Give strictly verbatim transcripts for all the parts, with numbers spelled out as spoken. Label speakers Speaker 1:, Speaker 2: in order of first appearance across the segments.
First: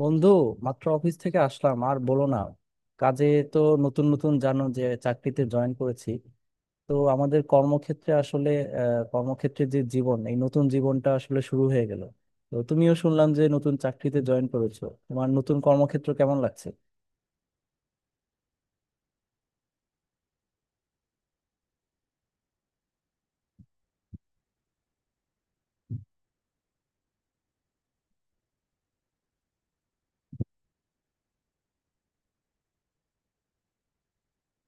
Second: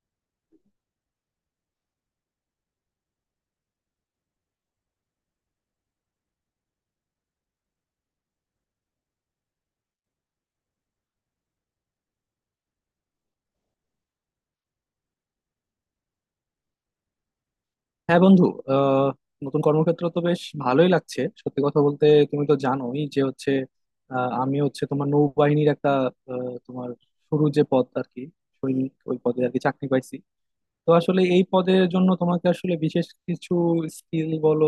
Speaker 1: বন্ধু, মাত্র অফিস থেকে আসলাম। আর বলো না, কাজে। তো নতুন নতুন জানো যে চাকরিতে জয়েন করেছি। তো আমাদের কর্মক্ষেত্রে আসলে আহ, কর্মক্ষেত্রের যে জীবন, এই নতুন জীবনটা আসলে শুরু হয়ে গেল। তো তুমিও শুনলাম যে নতুন চাকরিতে জয়েন করেছো, তোমার নতুন কর্মক্ষেত্র কেমন লাগছে?
Speaker 2: হ্যাঁ বন্ধু। আহ নতুন কর্মক্ষেত্র তো বেশ ভালোই লাগছে। সত্যি কথা বলতে তুমি তো জানোই যে হচ্ছে, আহ, আমি হচ্ছে তোমার নৌবাহিনীর একটা, আহ, তোমার শুরু যে পদ আর কি, সৈনিক ওই পদে আর কি চাকরি পাইছি। তো আসলে এই পদের জন্য তোমাকে আসলে বিশেষ কিছু স্কিল বলো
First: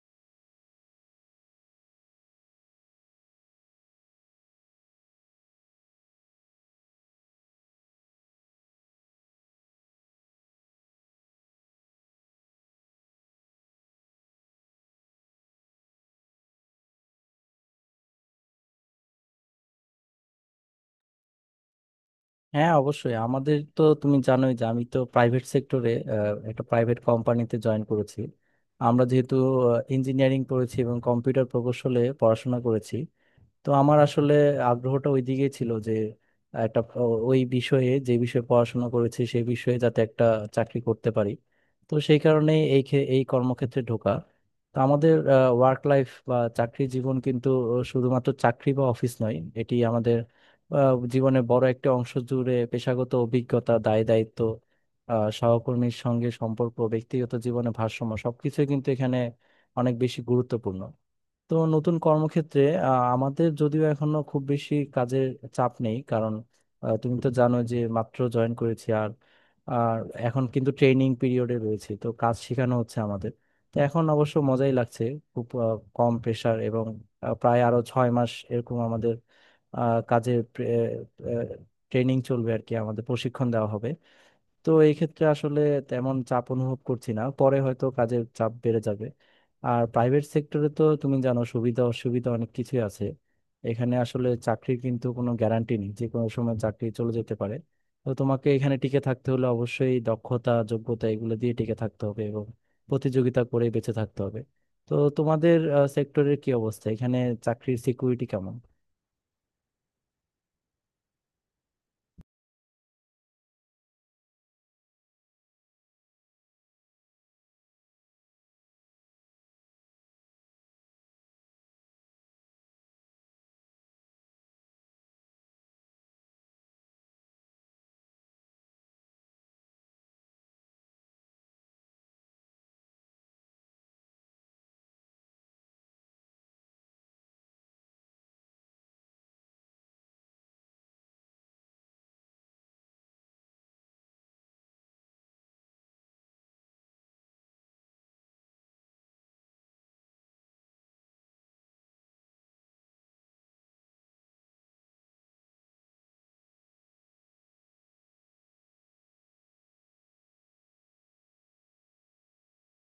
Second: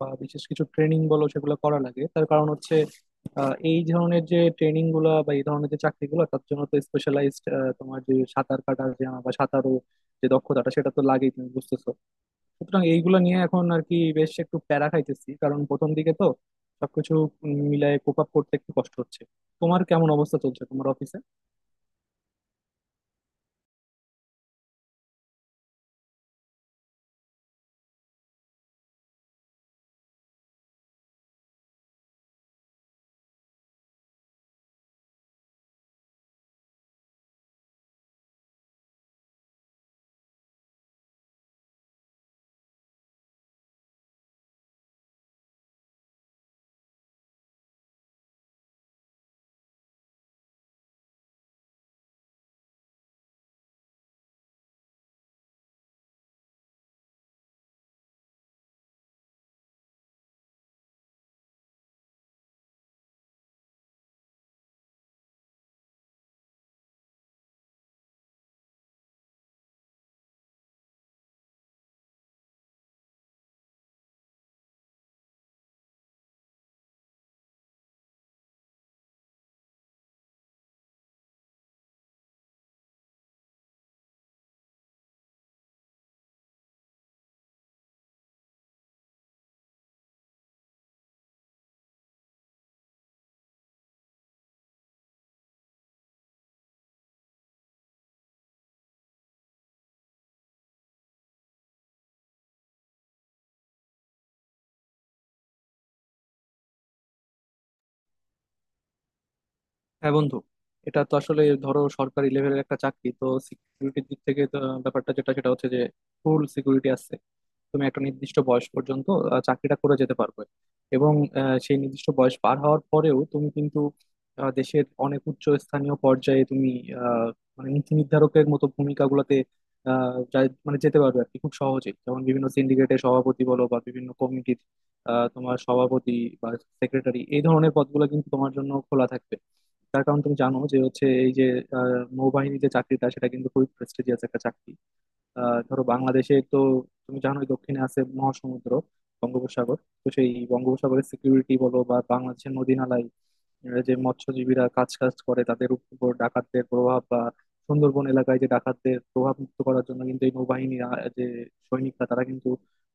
Speaker 2: বা বিশেষ কিছু ট্রেনিং বলো, সেগুলো করা লাগে। তার কারণ হচ্ছে, আহ, এই ধরনের যে ট্রেনিং গুলা বা এই ধরনের যে চাকরিগুলো তার জন্য তো স্পেশালাইজড তোমার যে সাঁতার কাটা জানা বা সাঁতারও যে দক্ষতাটা, সেটা তো লাগেই, তুমি বুঝতেছো। সুতরাং এইগুলো নিয়ে এখন আর কি বেশ একটু প্যারা খাইতেছি, কারণ প্রথম দিকে তো সবকিছু মিলায় কোপ আপ করতে একটু কষ্ট হচ্ছে। তোমার কেমন অবস্থা চলছে তোমার অফিসে?
Speaker 1: হ্যাঁ অবশ্যই, আমাদের তো তুমি জানোই যে আমি তো প্রাইভেট সেক্টরে, একটা প্রাইভেট কোম্পানিতে জয়েন করেছি। আমরা যেহেতু ইঞ্জিনিয়ারিং পড়েছি এবং কম্পিউটার প্রকৌশলে পড়াশোনা করেছি, তো আমার আসলে আগ্রহটা ওইদিকেই ছিল যে একটা ও- ওই বিষয়ে, যে বিষয়ে পড়াশোনা করেছি সেই বিষয়ে যাতে একটা চাকরি করতে পারি। তো সেই কারণে এই ক্ষে- এই কর্মক্ষেত্রে ঢোকা। তো আমাদের ওয়ার্ক লাইফ বা চাকরি জীবন কিন্তু শুধুমাত্র চাকরি বা অফিস নয়। এটি আমাদের আহ, জীবনের বড় একটা অংশ জুড়ে পেশাগত অভিজ্ঞতা, দায় দায়িত্ব, আহ, সহকর্মীর সঙ্গে সম্পর্ক, ব্যক্তিগত জীবনে ভারসাম্য, সবকিছুই কিন্তু এখানে অনেক বেশি গুরুত্বপূর্ণ। তো নতুন কর্মক্ষেত্রে আহ, আমাদের যদিও এখনো খুব বেশি কাজের চাপ নেই, কারণ আহ, তুমি তো জানো যে মাত্র জয়েন করেছি। আর আর এখন কিন্তু ট্রেনিং পিরিয়ডে রয়েছে, তো কাজ শেখানো হচ্ছে আমাদের। তো এখন অবশ্য মজাই লাগছে, খুব আহ, কম প্রেশার। এবং আহ, প্রায় আরো ছয় মাস এরকম আমাদের আহ, কাজের ট্রেনিং চলবে আর কি, আমাদের প্রশিক্ষণ দেওয়া হবে। তো এই ক্ষেত্রে আসলে তেমন চাপ অনুভব করছি না, পরে হয়তো কাজের চাপ বেড়ে যাবে। আর প্রাইভেট সেক্টরে তো তুমি জানো সুবিধা অসুবিধা অনেক কিছুই আছে। এখানে আসলে চাকরির কিন্তু কোনো গ্যারান্টি নেই, যে কোনো সময় চাকরি চলে যেতে পারে। তো তোমাকে এখানে টিকে থাকতে হলে অবশ্যই দক্ষতা, যোগ্যতা এগুলো দিয়ে টিকে থাকতে হবে এবং প্রতিযোগিতা করে বেঁচে থাকতে হবে। তো তোমাদের সেক্টরের কি অবস্থা, এখানে চাকরির সিকিউরিটি কেমন?
Speaker 2: হ্যাঁ বন্ধু, এটা তো আসলে ধরো সরকারি লেভেলের একটা চাকরি, তো সিকিউরিটির দিক থেকে তো ব্যাপারটা যেটা সেটা হচ্ছে যে ফুল সিকিউরিটি আছে। তুমি একটা নির্দিষ্ট বয়স পর্যন্ত আহ, চাকরিটা করে যেতে পারবে। এবং আহ, সেই নির্দিষ্ট বয়স পার হওয়ার পরেও তুমি কিন্তু আহ, দেশের অনেক উচ্চ স্থানীয় পর্যায়ে তুমি আহ, মানে নীতি নির্ধারকের মতো ভূমিকাগুলোতে, আহ, যা- মানে যেতে পারবে আর কি খুব সহজেই। যেমন বিভিন্ন সিন্ডিকেটের সভাপতি বলো বা বিভিন্ন কমিটির আহ, তোমার সভাপতি বা সেক্রেটারি, এই ধরনের পদগুলো কিন্তু তোমার জন্য খোলা থাকবে। তার কারণ তুমি জানো যে হচ্ছে এই যে আহ, নৌবাহিনীর যে চাকরিটা সেটা কিন্তু খুবই প্রেস্টিজিয়াস একটা চাকরি। আহ ধরো বাংলাদেশে তো তুমি জানোই দক্ষিণে আছে মহাসমুদ্র বঙ্গোপসাগর। তো সেই বঙ্গোপসাগরের সিকিউরিটি বলো বা বাংলাদেশের নদীনালায় আহ যে মৎস্যজীবীরা কাজ কাজ করে তাদের উপর ডাকাতদের প্রভাব বা সুন্দরবন এলাকায় যে ডাকাতদের প্রভাব, মুক্ত করার জন্য কিন্তু এই নৌবাহিনীর আহ, যে সৈনিকরা তারা কিন্তু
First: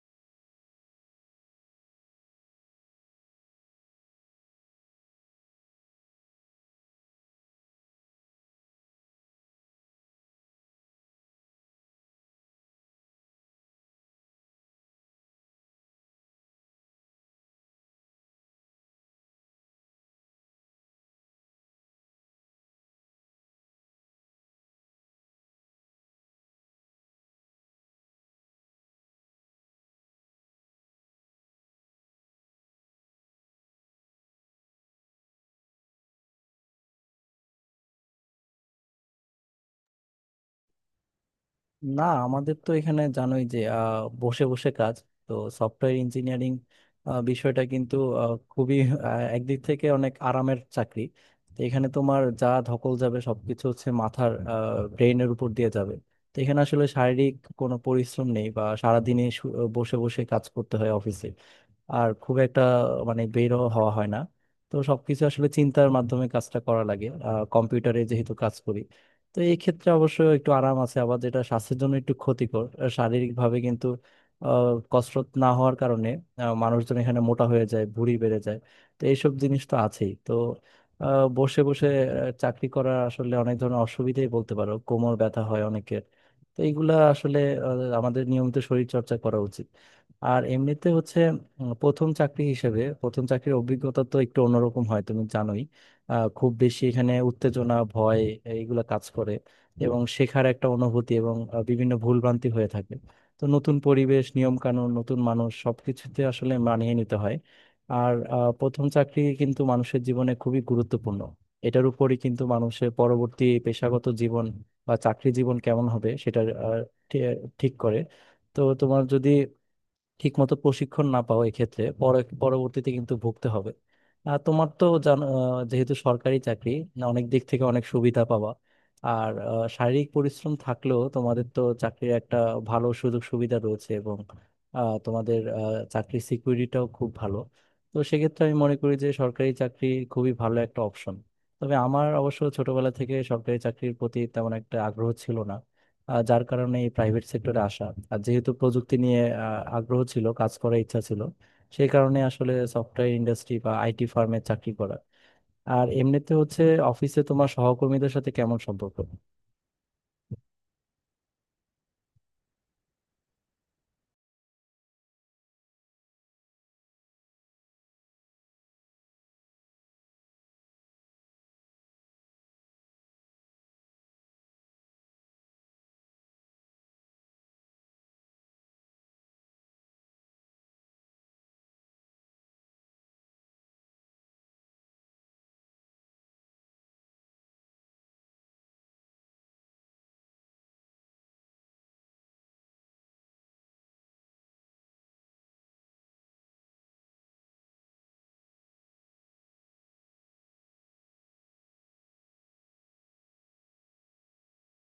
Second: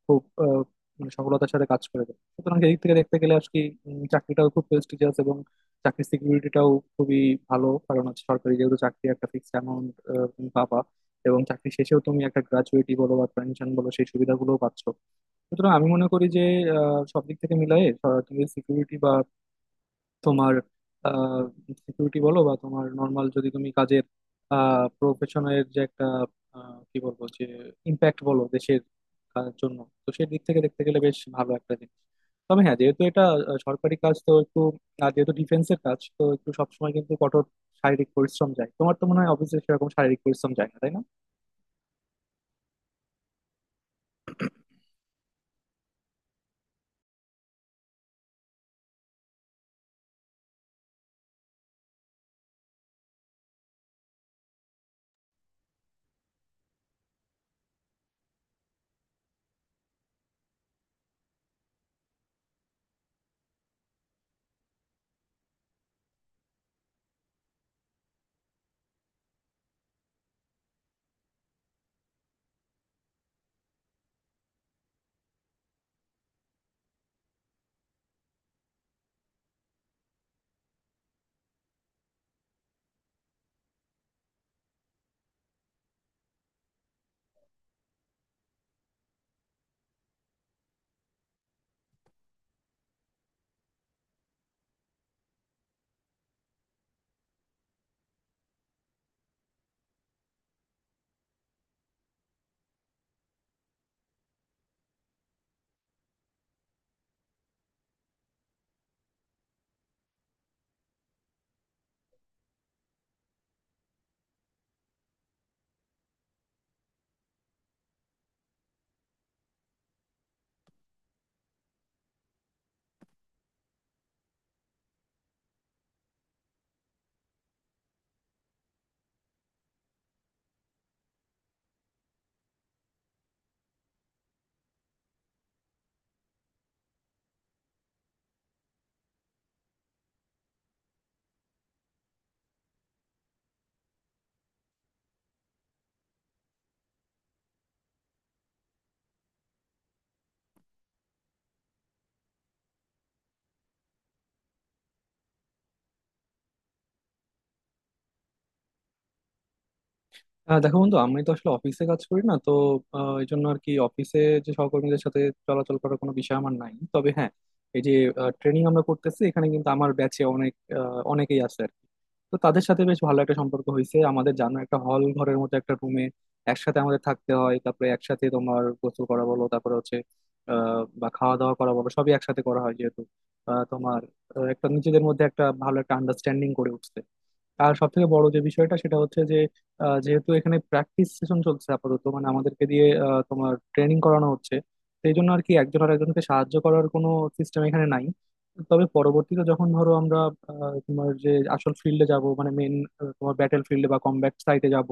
Speaker 2: খুব আহ, মানে সফলতার সাথে কাজ করে দেয়। সুতরাং এই দিক থেকে দেখতে গেলে আজকে উম, চাকরিটাও খুব প্রেস্টিজিয়াস এবং চাকরির সিকিউরিটিটাও খুবই ভালো। কারণ হচ্ছে সরকারি যেহেতু চাকরি, একটা ফিক্সড অ্যামাউন্ট পাবা এবং চাকরি শেষেও তুমি একটা গ্র্যাচুইটি বলো বা পেনশন বলো সেই সুবিধাগুলো পাচ্ছ। সুতরাং আমি মনে করি যে আহ, সব দিক থেকে মিলাই তুমি সিকিউরিটি বা তোমার সিকিউরিটি বলো বা তোমার নর্মাল যদি তুমি কাজের প্রফেশনের যে একটা আহ, কি বলবো যে ইম্প্যাক্ট বলো দেশের আহ, জন্য, তো সেই দিক থেকে দেখতে গেলে বেশ ভালো একটা জিনিস। তবে হ্যাঁ, যেহেতু এটা আহ, সরকারি কাজ তো একটু, আর যেহেতু ডিফেন্সের কাজ তো একটু সবসময় কিন্তু কঠোর শারীরিক পরিশ্রম যায়। তোমার তো মনে হয় অফিসে সেরকম শারীরিক পরিশ্রম যায় না, তাই না?
Speaker 1: না, আমাদের তো এখানে জানোই যে আহ, বসে বসে কাজ। তো সফটওয়্যার ইঞ্জিনিয়ারিং বিষয়টা কিন্তু আহ, খুবই আহ, একদিক থেকে অনেক আরামের চাকরি। তো এখানে তোমার যা ধকল যাবে সবকিছু হচ্ছে মাথার, ব্রেইনের উপর দিয়ে যাবে। তো এখানে আসলে শারীরিক কোনো পরিশ্রম নেই, বা সারাদিনে শু- বসে বসে কাজ করতে হয় অফিসে। আর খুব একটা মানে বেরও হওয়া হয় না। তো সবকিছু আসলে চিন্তার মাধ্যমে কাজটা করা লাগে, আহ, কম্পিউটারে যেহেতু কাজ করি। তো এই ক্ষেত্রে অবশ্য একটু আরাম আছে। আবার যেটা স্বাস্থ্যের জন্য একটু ক্ষতিকর, আহ, শারীরিকভাবে কিন্তু আহ, কসরত না হওয়ার কারণে আহ, মানুষজন এখানে মোটা হয়ে যায়, ভুঁড়ি বেড়ে যায়। তো এইসব জিনিস তো আছেই। তো আহ, বসে বসে আহ, চাকরি করার আসলে অনেক ধরনের অসুবিধাই বলতে পারো, কোমর ব্যথা হয় অনেকের। তো এইগুলা আসলে আহ, আমাদের নিয়মিত শরীর চর্চা করা উচিত। আর এমনিতে হচ্ছে আহ, প্রথম চাকরি হিসেবে প্রথম চাকরির অভিজ্ঞতা তো একটু অন্যরকম হয়, তুমি জানোই। আহ, খুব বেশি এখানে উত্তেজনা, ভয় এইগুলো কাজ করে এবং শেখার একটা অনুভূতি এবং আহ, বিভিন্ন ভুলভ্রান্তি হয়ে থাকে। তো নতুন পরিবেশ, নিয়ম কানুন, নতুন মানুষ, সবকিছুতে আসলে মানিয়ে নিতে হয়। আর আহ, প্রথম চাকরি কিন্তু মানুষের জীবনে খুবই গুরুত্বপূর্ণ। এটার উপরই কিন্তু মানুষের পরবর্তী পেশাগত জীবন বা চাকরি জীবন কেমন হবে সেটা আহ, ঠি- ঠিক করে। তো তোমার যদি ঠিকমতো প্রশিক্ষণ না পাওয়া, এক্ষেত্রে পরে পরবর্তীতে কিন্তু ভুগতে হবে। আর তোমার তো জানো আহ, যেহেতু সরকারি চাকরি, না, অনেক দিক থেকে অনেক সুবিধা পাওয়া। আর আহ, শারীরিক পরিশ্রম থাকলেও তোমাদের তো চাকরির একটা ভালো সুযোগ সুবিধা রয়েছে, এবং আহ, তোমাদের আহ, চাকরির সিকিউরিটিটাও খুব ভালো। তো সেক্ষেত্রে আমি মনে করি যে সরকারি চাকরি খুবই ভালো একটা অপশন। তবে আমার অবশ্য ছোটবেলা থেকে সরকারি চাকরির প্রতি তেমন একটা আগ্রহ ছিল না, আহ, যার কারণে এই প্রাইভেট সেক্টরে আসা। আর যেহেতু প্রযুক্তি নিয়ে আহ, আগ্রহ ছিল, কাজ করার ইচ্ছা ছিল, সেই কারণে আসলে সফটওয়্যার ইন্ডাস্ট্রি বা আইটি ফার্মে চাকরি করা। আর এমনিতে হচ্ছে, অফিসে তোমার সহকর্মীদের সাথে কেমন সম্পর্ক?
Speaker 2: আহ দেখো বন্ধু, আমি তো আসলে অফিসে কাজ করি না, তো আহ, এই জন্য আর কি অফিসে যে সহকর্মীদের সাথে চলাচল করার কোনো বিষয় আমার নাই। তবে হ্যাঁ, এই যে ট্রেনিং আমরা করতেছি, এখানে কিন্তু আমার ব্যাচে অনেক, আহ, অনেকেই আছে আর কি। তো তাদের সাথে বেশ ভালো একটা সম্পর্ক হয়েছে আমাদের। জানো, একটা হল ঘরের মতো একটা রুমে একসাথে আমাদের থাকতে হয়। তারপরে একসাথে তোমার গোসল করা বলো, তারপরে হচ্ছে আহ বা খাওয়া দাওয়া করা বলো, সবই একসাথে করা হয়। যেহেতু আহ, তোমার আহ, একটা নিজেদের মধ্যে একটা ভালো একটা আন্ডারস্ট্যান্ডিং করে উঠছে। আর সব থেকে বড় যে বিষয়টা সেটা হচ্ছে যে আহ, যেহেতু এখানে প্র্যাকটিস সেশন চলছে আপাতত, মানে আমাদেরকে দিয়ে আহ, তোমার ট্রেনিং করানো হচ্ছে, সেই জন্য আর কি একজন আর একজনকে সাহায্য করার কোনো সিস্টেম এখানে নাই। তবে পরবর্তীতে যখন ধরো আমরা আহ, তোমার যে আসল ফিল্ডে যাব, মানে মেন তোমার ব্যাটেল ফিল্ডে বা কমব্যাট সাইটে যাব,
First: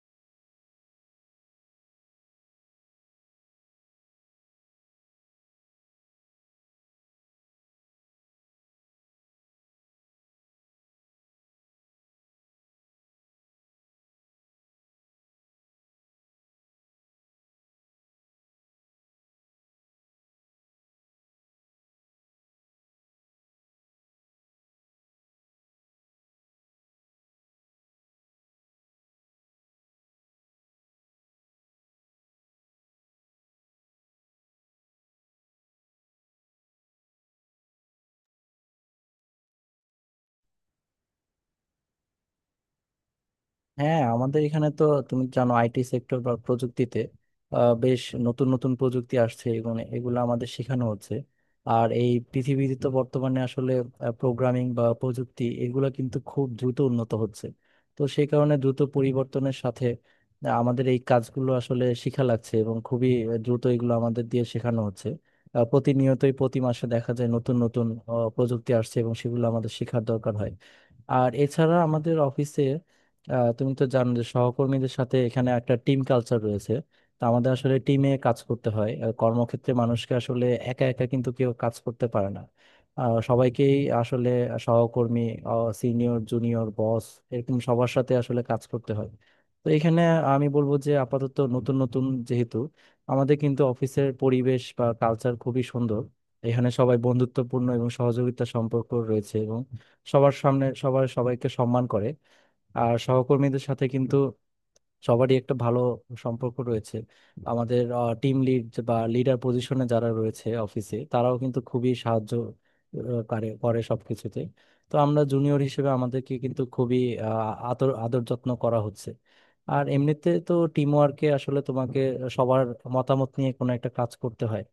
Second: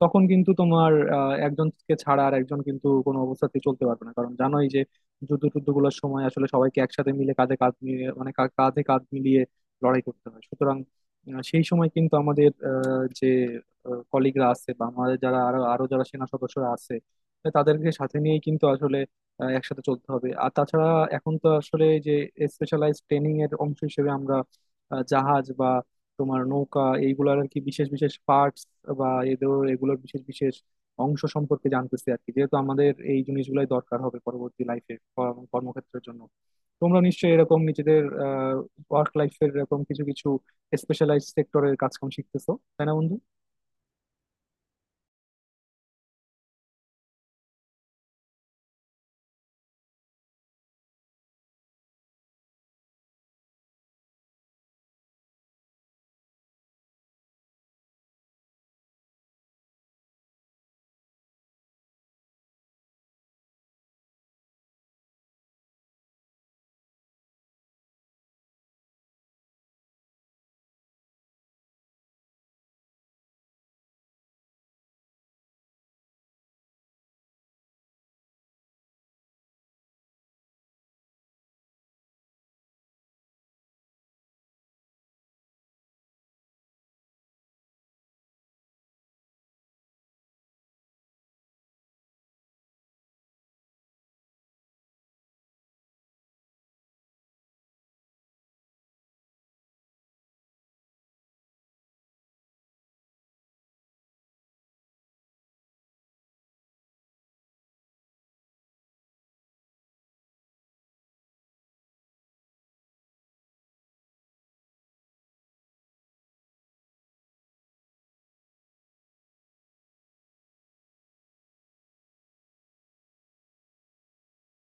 Speaker 2: তখন কিন্তু তোমার আহ, একজনকে ছাড়া আর একজন কিন্তু কোনো অবস্থাতেই চলতে পারবে না। কারণ জানোই যে যুদ্ধ টুদ্ধ গুলোর সময় আসলে সবাইকে একসাথে মিলে কাঁধে কাঁধ মিলিয়ে, মানে কা- কাঁধে কাঁধ মিলিয়ে লড়াই করতে হয়। সুতরাং আহ, সেই সময় কিন্তু আমাদের আহ, যে কলিগরা আছে বা আমাদের যারা আরো আরো যারা সেনা সদস্যরা আছে তাদেরকে সাথে নিয়েই কিন্তু আসলে আহ, একসাথে চলতে হবে। আর তাছাড়া এখন তো আসলে যে স্পেশালাইজড ট্রেনিং এর অংশ হিসেবে আমরা আহ, জাহাজ বা তোমার নৌকা এইগুলার আর কি বিশেষ বিশেষ পার্টস বা এদের এগুলোর বিশেষ বিশেষ অংশ সম্পর্কে জানতেছি আর কি। যেহেতু আমাদের এই জিনিসগুলাই দরকার হবে পরবর্তী লাইফে কর্মক্ষেত্রের জন্য। তোমরা নিশ্চয়ই এরকম নিজেদের ওয়ার্ক লাইফের এরকম কিছু কিছু স্পেশালাইজ সেক্টরের কাজ কাম শিখতেছো, তাই না বন্ধু?
Speaker 1: হ্যাঁ, আমাদের এখানে তো তুমি জানো আইটি সেক্টর বা প্রযুক্তিতে আহ, বেশ নতুন নতুন প্রযুক্তি আসছে, এগুলো এগুলো আমাদের শেখানো হচ্ছে। আর এই পৃথিবীতে তো বর্তমানে আসলে প্রোগ্রামিং বা প্রযুক্তি এগুলো কিন্তু খুব দ্রুত উন্নত হচ্ছে। তো সেই কারণে দ্রুত পরিবর্তনের সাথে আহ, আমাদের এই কাজগুলো আসলে শেখা লাগছে এবং খুবই আহ, দ্রুত এগুলো আমাদের দিয়ে শেখানো হচ্ছে। আহ, প্রতিনিয়তই প্রতি মাসে দেখা যায় নতুন নতুন আহ, প্রযুক্তি আসছে এবং সেগুলো আমাদের শেখার দরকার হয়। আর এছাড়া আমাদের অফিসে আহ, তুমি তো জানো যে সহকর্মীদের সাথে এখানে একটা টিম কালচার রয়েছে। তো আমাদের আসলে টিমে কাজ করতে হয়। আহ, কর্মক্ষেত্রে মানুষকে আসলে একা একা কিন্তু কেউ কাজ করতে পারে না। আহ, সবাইকেই আসলে সহকর্মী, সিনিয়র, জুনিয়র, বস, এরকম সবার সাথে আসলে কাজ করতে হয়। তো এখানে আমি বলবো যে আপাতত নতুন নতুন যেহেতু, আমাদের কিন্তু অফিসের পরিবেশ বা কালচার খুবই সুন্দর। এখানে সবাই বন্ধুত্বপূর্ণ এবং সহযোগিতা সম্পর্ক রয়েছে এবং সবার সামনে সবার সবাইকে সম্মান করে। আর সহকর্মীদের সাথে কিন্তু সবারই একটা ভালো সম্পর্ক রয়েছে। আমাদের টিম লিড বা লিডার পজিশনে যারা রয়েছে অফিসে তারাও কিন্তু খুবই সাহায্য আহ, করে করে সবকিছুতে। তো আমরা জুনিয়র হিসেবে আমাদেরকে কিন্তু খুবই আহ, আদর আদর যত্ন করা হচ্ছে। আর এমনিতে তো টিম ওয়ার্কে আসলে তোমাকে সবার মতামত নিয়ে কোনো একটা কাজ করতে হয়।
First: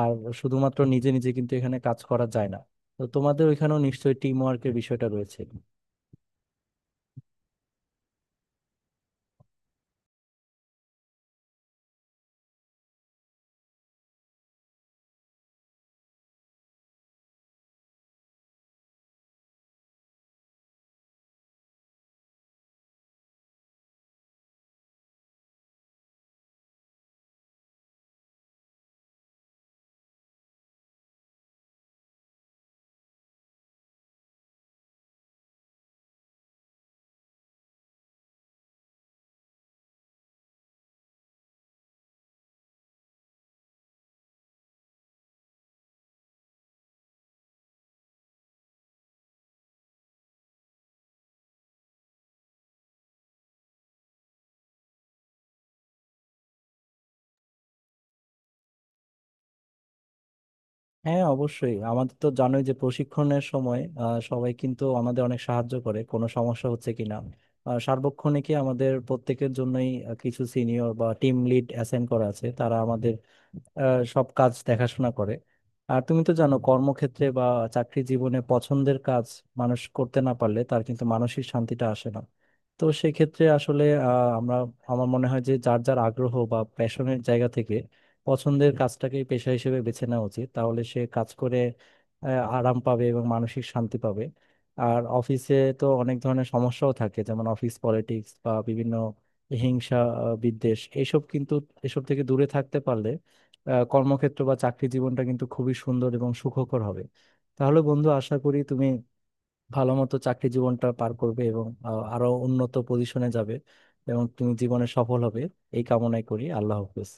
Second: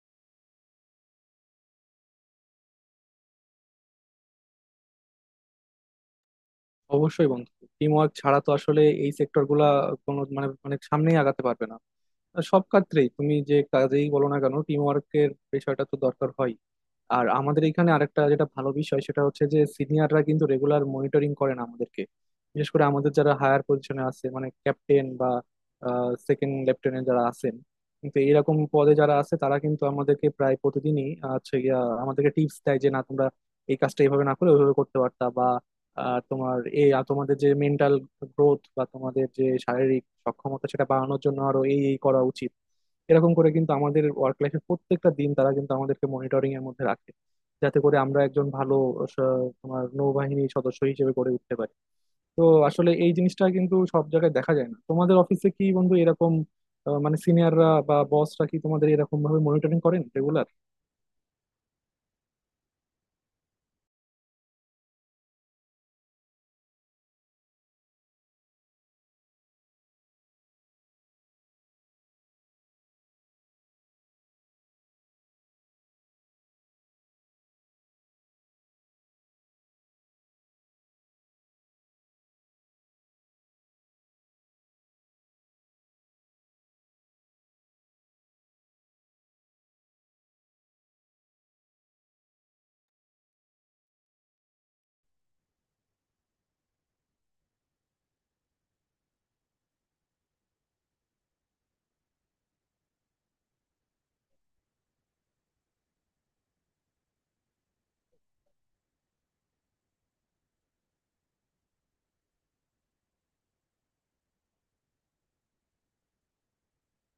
Speaker 1: আর শুধুমাত্র নিজে নিজে কিন্তু এখানে কাজ করা যায় না। তো তোমাদের ওইখানেও নিশ্চয়ই টিম ওয়ার্কের বিষয়টা রয়েছে।
Speaker 2: অবশ্যই বন্ধু, টিম ওয়ার্ক ছাড়া তো আসলে এই সেক্টর গুলা কোনো মানে অনেক সামনেই আগাতে পারবে না। আর সব ক্ষেত্রেই তুমি যে কাজেই বলো না কেন, টিম ওয়ার্কের বিষয়টা তো দরকার হয়। আর আমাদের এখানে আরেকটা যেটা ভালো বিষয় সেটা হচ্ছে যে সিনিয়ররা কিন্তু রেগুলার মনিটরিং করে না আমাদেরকে। বিশেষ করে আমাদের যারা হায়ার পজিশনে আছে, মানে ক্যাপ্টেন বা সেকেন্ড লেফটেন্যান্ট যারা আছেন, কিন্তু এরকম পদে যারা আছে তারা কিন্তু আমাদেরকে প্রায় প্রতিদিনই আছে গিয়া আমাদেরকে টিপস দেয় যে না, তোমরা এই কাজটা এইভাবে না করে ওইভাবে করতে পারতা, বা আহ, তোমার এই আ- তোমাদের যে মেন্টাল গ্রোথ বা তোমাদের যে শারীরিক সক্ষমতা সেটা বাড়ানোর জন্য আরো এই এই করা উচিত। এরকম করে কিন্তু আমাদের ওয়ার্ক লাইফের প্রত্যেকটা দিন তারা কিন্তু আমাদেরকে মনিটরিং এর মধ্যে রাখে, যাতে করে আমরা একজন ভালো স- তোমার নৌবাহিনী সদস্য হিসেবে গড়ে উঠতে পারি। তো আসলে এই জিনিসটা কিন্তু সব জায়গায় দেখা যায় না। তোমাদের অফিসে কি বন্ধু এরকম, আহ, মানে সিনিয়ররা বা বসরা কি তোমাদের এরকম ভাবে মনিটরিং করেন রেগুলার?
Speaker 1: হ্যাঁ অবশ্যই, আমাদের তো জানোই যে প্রশিক্ষণের সময় আহ, সবাই কিন্তু আমাদের অনেক সাহায্য করে, কোনো সমস্যা হচ্ছে কিনা। আহ, সার্বক্ষণিকই আমাদের প্রত্যেকের জন্যই আহ, কিছু সিনিয়র বা টিম লিড অ্যাসাইন করা আছে, তারা আমাদের আহ, সব কাজ দেখাশোনা করে। আর তুমি তো জানো কর্মক্ষেত্রে বা চাকরি জীবনে পছন্দের কাজ মানুষ করতে না পারলে তার কিন্তু মানসিক শান্তিটা আসে না। তো সেক্ষেত্রে আসলে আহ, আমরা আমার মনে হয় যে যার যার আগ্রহ বা প্যাশনের জায়গা থেকে পছন্দের কাজটাকে পেশা হিসেবে বেছে নেওয়া উচিত। তাহলে সে কাজ করে আহ, আরাম পাবে এবং মানসিক শান্তি পাবে। আর অফিসে তো অনেক ধরনের সমস্যাও থাকে, যেমন অফিস পলিটিক্স বা বিভিন্ন হিংসা, আহ, বিদ্বেষ, এসব কিন্তু, এসব থেকে দূরে থাকতে পারলে আহ, কর্মক্ষেত্র বা চাকরি জীবনটা কিন্তু খুবই সুন্দর এবং সুখকর হবে। তাহলে বন্ধু, আশা করি তুমি ভালো মতো চাকরি জীবনটা পার করবে এবং আহ, আরো উন্নত পজিশনে যাবে এবং তুমি জীবনে সফল হবে। এই কামনাই করি। আল্লাহ হাফেজ।